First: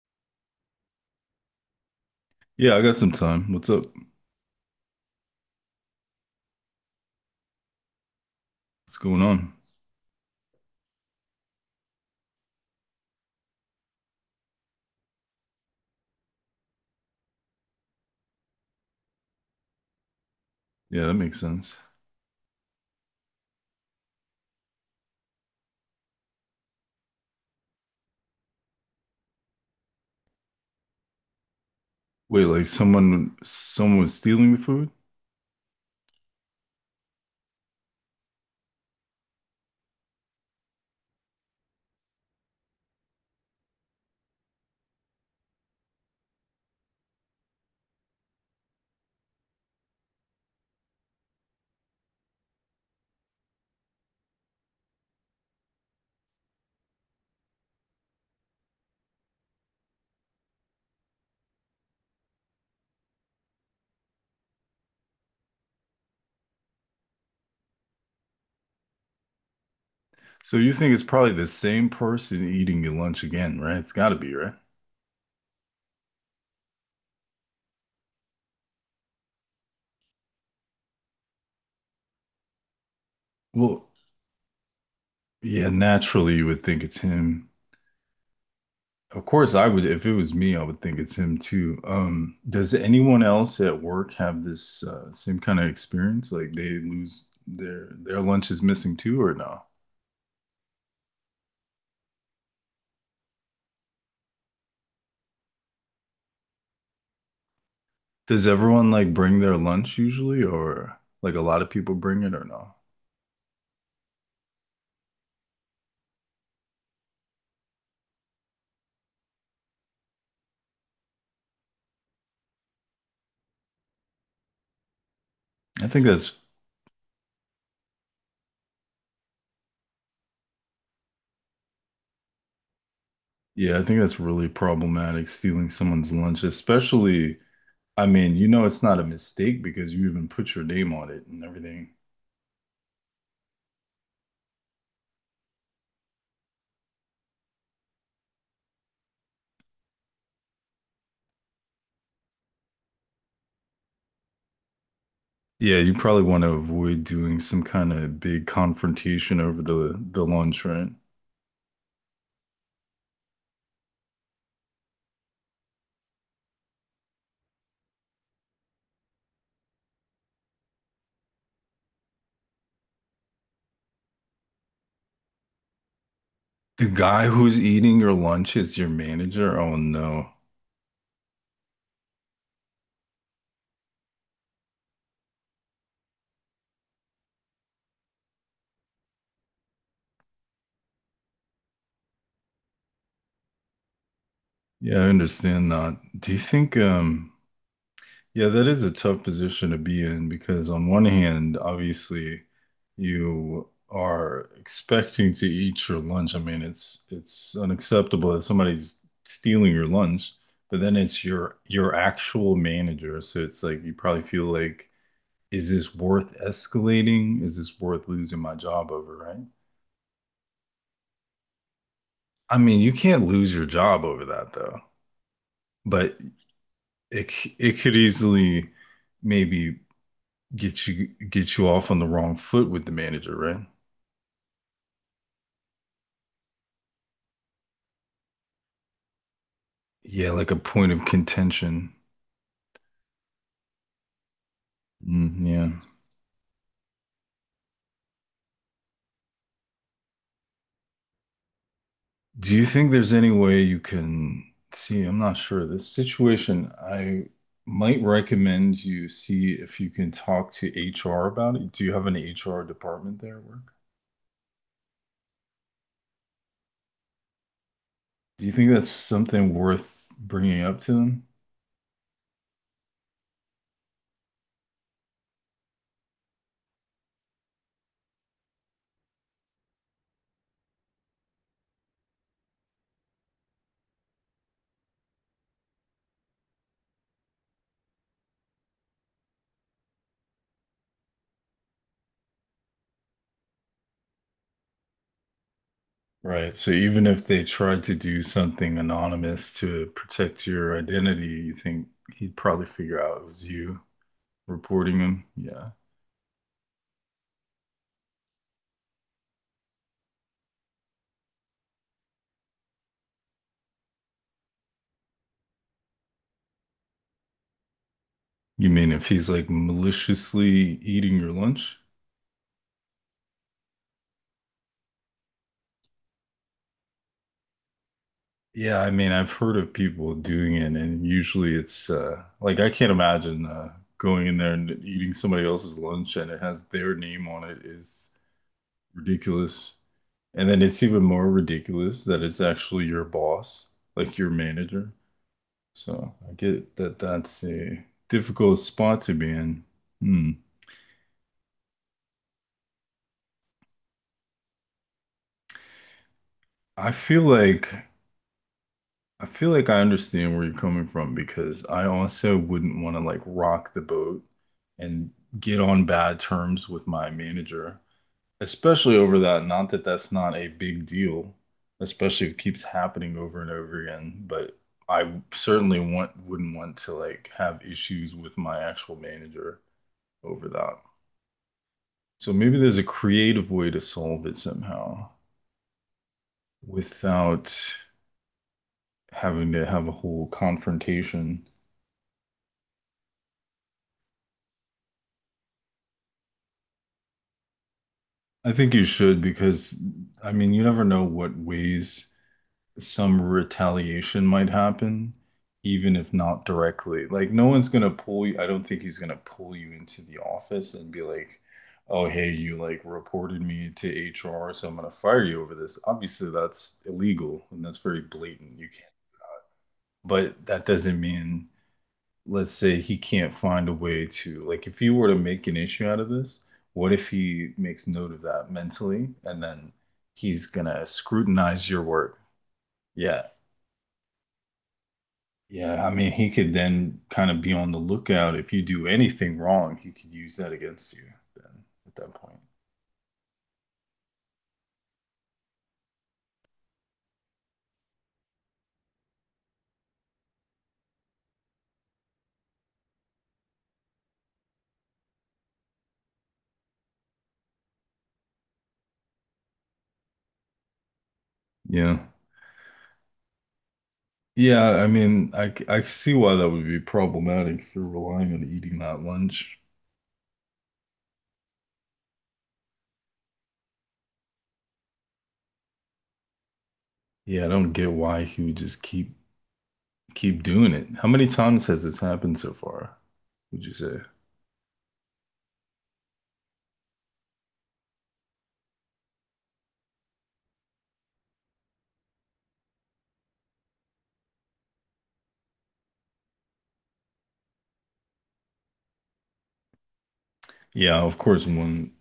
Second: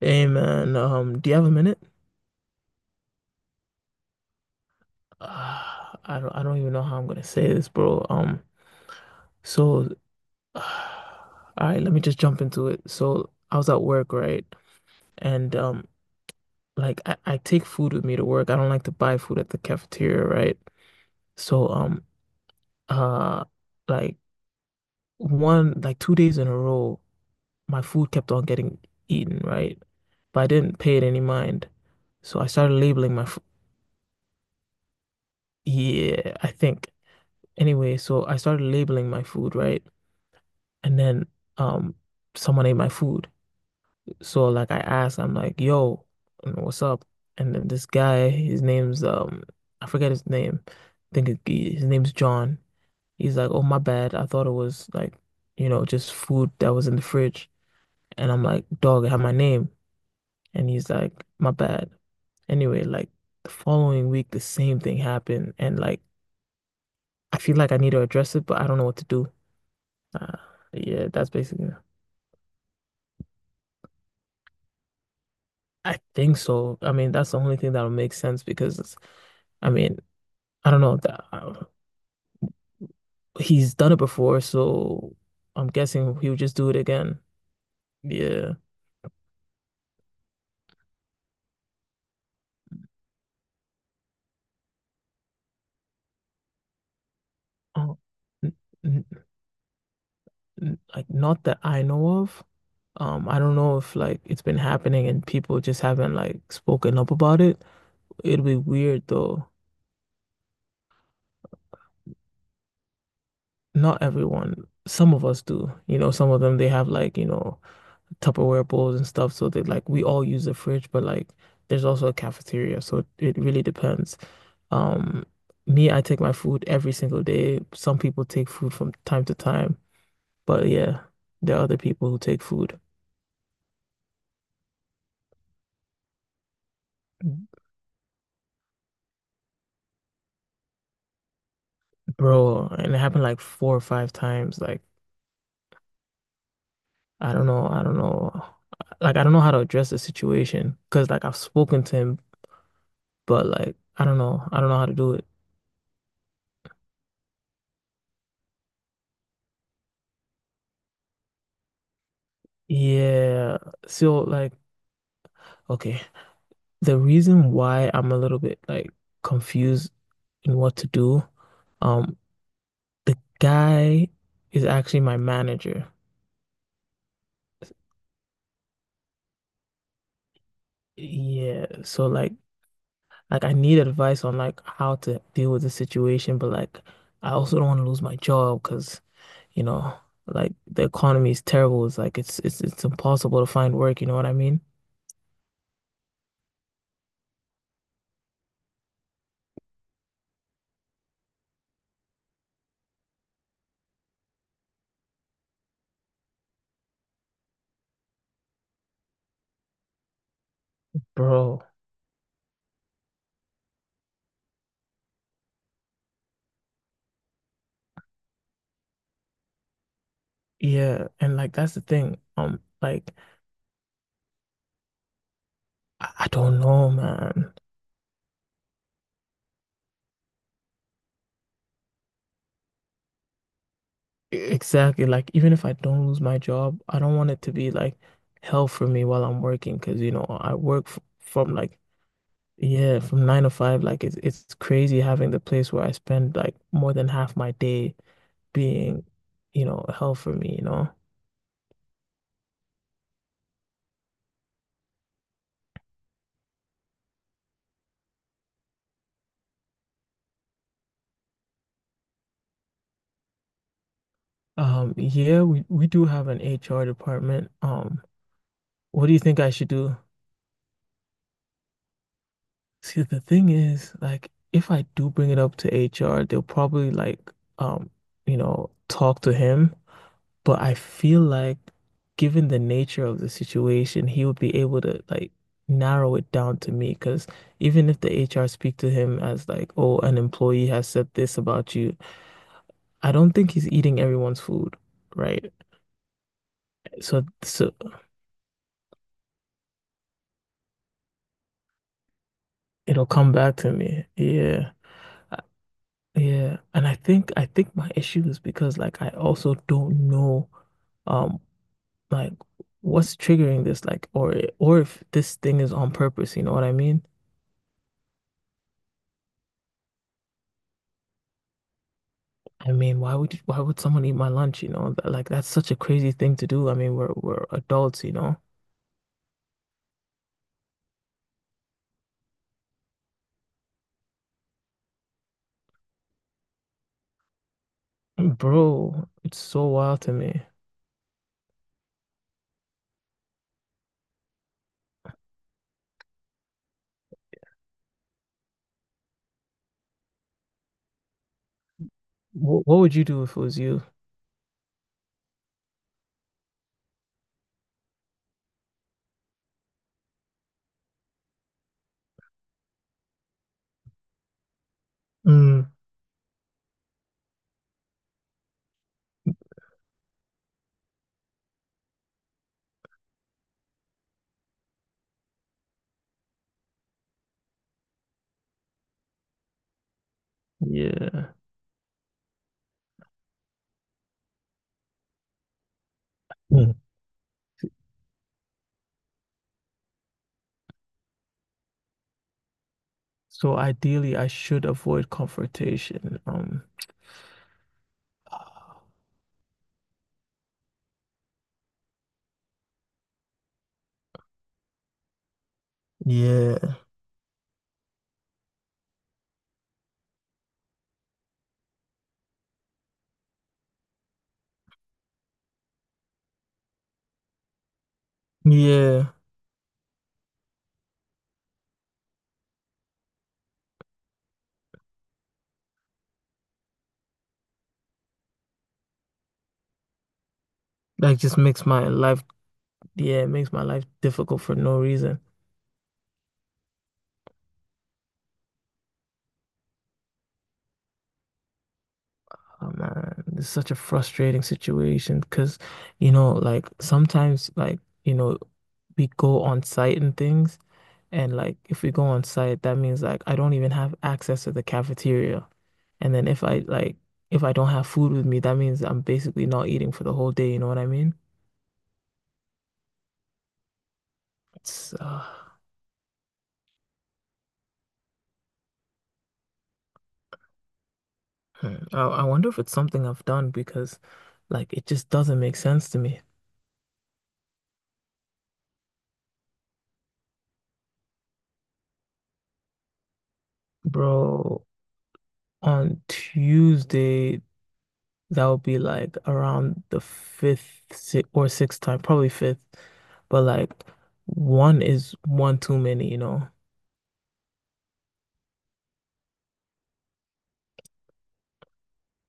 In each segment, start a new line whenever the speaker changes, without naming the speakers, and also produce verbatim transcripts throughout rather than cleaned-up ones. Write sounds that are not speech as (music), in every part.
Hey man, um, do you have a minute? (sighs)
Yeah, I got some time. What's up?
Uh, I don't, I don't even know how I'm gonna say this, bro. Um,
What's going on?
so, (sighs) all right, let me just jump into it. So, I was at work, right? And um, like I, I take food with me to work. I don't like to buy food at the cafeteria, right?
Yeah, that makes
So,
sense.
um, uh, like one, like two days in a row, my food kept on getting eaten, right? But I didn't pay it any mind. So I
Wait,
started
like
labeling my food.
someone someone was stealing the food?
Yeah, I think. Anyway, so I started labeling my food, right? And then um someone ate my food. So like I asked, I'm like, yo, you know, what's up? And then this guy, his name's um I forget his name. I think it, he- his name's John. He's like, oh my bad. I thought it was like, you know, just food that was in the fridge. And I'm like, dog, it had my name. And he's like, my bad. Anyway, like the following week, the same thing happened. And like I feel like I need to address it, but I don't know what to do. Uh,
So you
yeah,
think it's
that's
probably
basically.
the same person eating your lunch again, right? It's got to be, right?
I think so. I mean, that's the only thing that'll make sense because it's- I mean, I don't know that uh, he's done it
Well,
before, so I'm
yeah,
guessing he'll just
naturally
do
you
it
would think
again.
it's him.
Yeah.
Of course, I would if it was me, I would think it's him too. Um, does anyone else at work have this uh, same kind of experience? Like they lose
Oh,
their their
n
lunch is missing
n
too, or no?
n- like not that I know of. Um, I don't know if like it's been happening and people just haven't like spoken up about it. It'd be
Does
weird
everyone like
though.
bring their lunch usually, or like a lot of people bring it or no?
Not everyone. Some of us do. You know, some of them they have like, you know, Tupperware bowls and stuff. So they like we all use the fridge, but like there's also a cafeteria. So it, it really depends. Um, me, I
I
take my
think
food
that's,
every single day. Some people take food from time to time, but yeah, there are other people who take food.
yeah, I think that's really problematic, stealing someone's lunch, especially, I mean, you know, it's not a mistake because you even put your name on it and everything.
Bro, and it happened like four or five times. Like, I don't know, I don't know. Like, I don't know how to address the situation because, like, I've spoken to him, but like, I don't know, I don't know how to do it.
Yeah, you probably want to avoid doing some kind of big confrontation over the the lunch, right?
Yeah. So, like, okay. The reason why I'm a little bit like confused in what to do, um, the guy is actually my manager.
The guy who's eating your lunch is your manager? Oh no.
Yeah, so like like I need advice on like how to deal with the situation, but like I also don't want to lose my job because you know, like the economy is terrible. It's like it's it's it's impossible to find work, you know what I mean?
Yeah, I understand that. Do you think um Yeah, that is a tough position to be in because on one hand, obviously, you are expecting to eat your lunch. I mean, it's it's unacceptable that somebody's stealing your lunch, but then it's
Bro,
your your actual manager. So it's like you probably feel like, is this worth escalating? Is this worth losing my job over, right?
yeah, and like that's the thing. Um,
I mean,
like
you can't lose your job over that though,
I, I
but
don't know, man.
it c- it could easily maybe get you get you off on the wrong foot with the manager, right?
Exactly. Like, even if I don't lose my job, I don't want it to be like hell for me while I'm working because, you know, I
Yeah, like a
work f
point of
from like,
contention.
yeah, from nine to five. Like, it's, it's crazy having the
Mm,
place where I
yeah.
spend like more than half my day being, you know, hell for me, you know?
Do you think there's any way you can see? I'm not sure. This situation, I might recommend you see if you can talk to H R about it. Do you have an H R department there at work?
Um, yeah, we, we do have an H R department. Um,
Do you think
what do
that's
you think I should
something
do?
worth bringing up to them?
See, the thing is, like, if I do bring it up to H R, they'll probably like, um, you know, talk to him. But I feel like, given the nature of the situation, he would be able to like narrow it down to me. Because even if the H R speak to him as like, oh, an employee has said this about you, I don't think he's eating everyone's food, right?
Right. So
So,
even if they
so
tried to do something anonymous to protect your identity, you think he'd probably
it'll
figure
come
out it
back to
was
me.
you.
Yeah.
Reporting
Uh,
him? Yeah.
yeah, and I think I think my issue is because like I also don't know um like what's triggering this like or or if this thing is on purpose, you know what I mean?
You mean if he's like maliciously eating your lunch?
I mean why would you, why would someone eat my lunch, you know? Th- like that's such a crazy thing to do. I mean we're we're adults, you know?
Yeah, I mean, I've heard of people doing it, and usually it's uh, like I can't imagine uh, going in there and eating somebody else's lunch and it has their name on it is
Bro, it's so wild
ridiculous.
to me.
And then it's even more ridiculous that it's actually your boss, like your manager. So I get that that's a difficult spot to be in. Hmm.
what, what would you do if it was you?
I feel like I feel like I understand where you're coming from because I also wouldn't want to like rock the boat and
Mm,
get on bad terms with my manager, especially over that. Not that that's not a big deal, especially if it keeps happening over and over again, but I certainly want wouldn't want to like have issues with my actual manager over that.
yeah.
So maybe there's a creative way to solve it somehow
Mm.
without having to have a whole confrontation.
So ideally I should avoid confrontation. Um
I think you should because, I mean, you never know what ways some retaliation might happen, even if not
yeah.
directly. Like, no one's gonna pull you. I don't think he's gonna pull you into the office and be like, oh, hey, you like reported me to H R, so I'm gonna fire you over this. Obviously, that's illegal and that's very blatant. You
Yeah,
can't, but that doesn't mean let's say he can't find a way to like if you were to make an issue out of this, what if he makes note of that mentally and then he's gonna
like just makes my
scrutinize your
life,
work?
yeah, it
Yeah.
makes my life difficult for no reason.
Yeah, I mean he could then kind of be on the lookout if you do anything wrong, he could use that against you then at that point.
Oh man, it's such a frustrating situation because, you know, like sometimes, like, you know, we go on site and things. And like, if we go on site, that means like I don't even have access to the cafeteria. And then if I like, if I don't have food with me, that means I'm basically not eating for the whole day. You know what I mean?
Yeah.
It's,
Yeah, I
uh,
mean I c- I see why that would be problematic if you're relying on eating that lunch.
hmm, I, I wonder if it's something I've done because like it just doesn't make sense to me.
Yeah, I don't get why he would just keep keep doing it. How many times has this happened so far, would you say?
Bro, on Tuesday, that would be like around the fifth si or sixth time, probably fifth. But like one is one too many, you know?
Yeah, of course, one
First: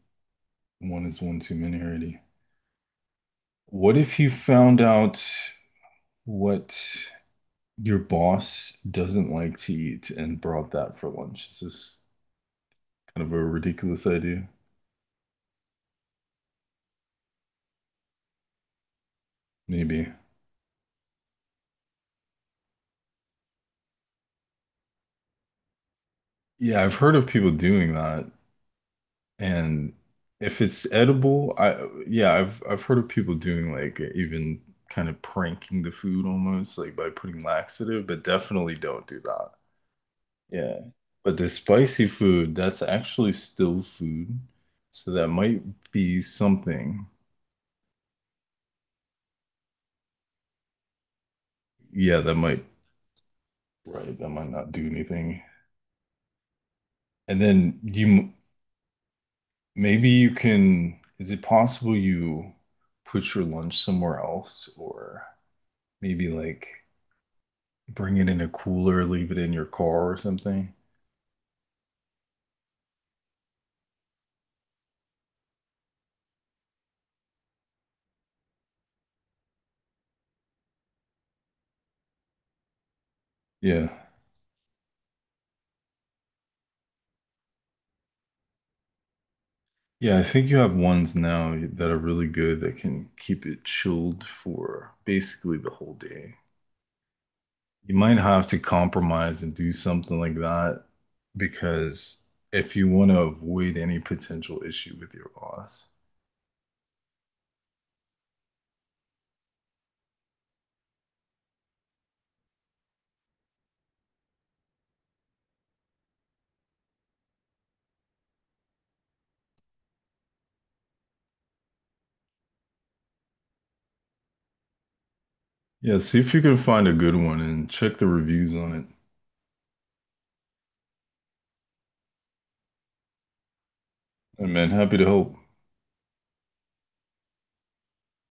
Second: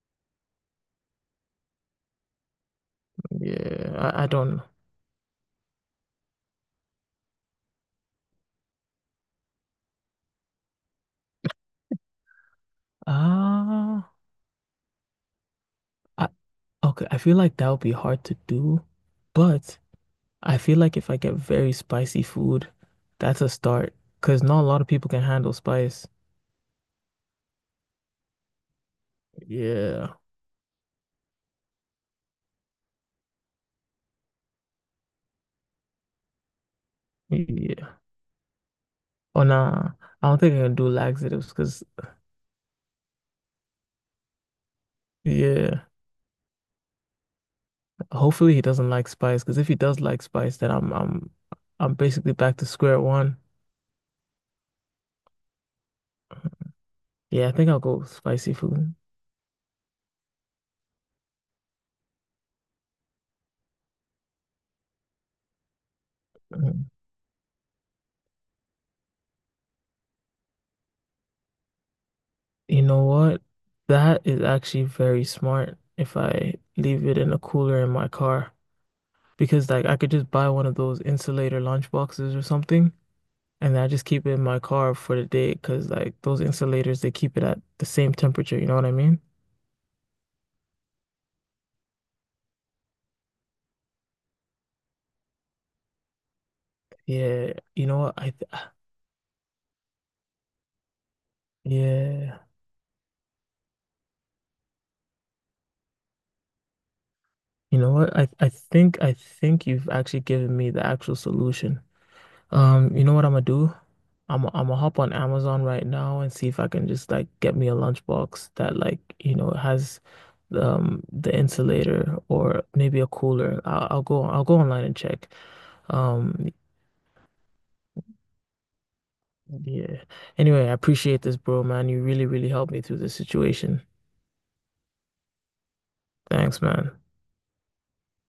one is one too many already.
Yeah,
What if
I, I
you
don't know.
found out what your boss doesn't like to eat and brought that for lunch? Is this kind of a ridiculous
Ah,
idea?
I, okay. I feel like that would be hard to do, but
Maybe.
I feel like if I get very spicy food, that's a start because not a lot of people can handle spice.
Yeah, I've heard of people doing that, and
Yeah,
if it's edible, I yeah, I've I've heard of people doing like even kind of pranking the food almost like by putting
yeah.
laxative, but definitely don't do
Oh
that.
nah, I don't think I can
Yeah.
do
But the
laxatives because
spicy food, that's actually still food. So that might
yeah.
be something.
Hopefully he doesn't like spice because if he does like spice, then I'm I'm I'm
Yeah,
basically
that
back
might,
to square one.
right, that might not do anything. And
Yeah, I think
then
I'll go with
you,
spicy food.
maybe you can, is it possible you put your lunch somewhere else or maybe like
Mm.
bring it in a cooler, leave it in your car or something?
You know what? That is actually very smart if I leave it in a cooler in my car because like I could just buy one of those insulator lunch boxes or something and I
Yeah.
just keep it in my car for the day because like those insulators they keep it at the same temperature, you know what I mean?
Yeah, I think you have ones now that are really good that can keep it chilled for basically the whole day.
Yeah, you
You
know what?
might
I th
have to compromise and do something like that because
Yeah.
if you want to avoid any potential issue with your boss,
You know what? I I think I think you've actually given me the actual solution. Um, you know what I'm gonna do? I'm I'm gonna hop on Amazon right now and see if I can just like get me a lunchbox that like, you know, has the, um the insulator or maybe a cooler. I'll, I'll go I'll go online and check.
yeah, see if you
Um,
can find a good one and check the reviews on it.
yeah. Anyway, I appreciate this, bro, man. You really, really helped me through this situation.
And man, happy to help.
Thanks, man.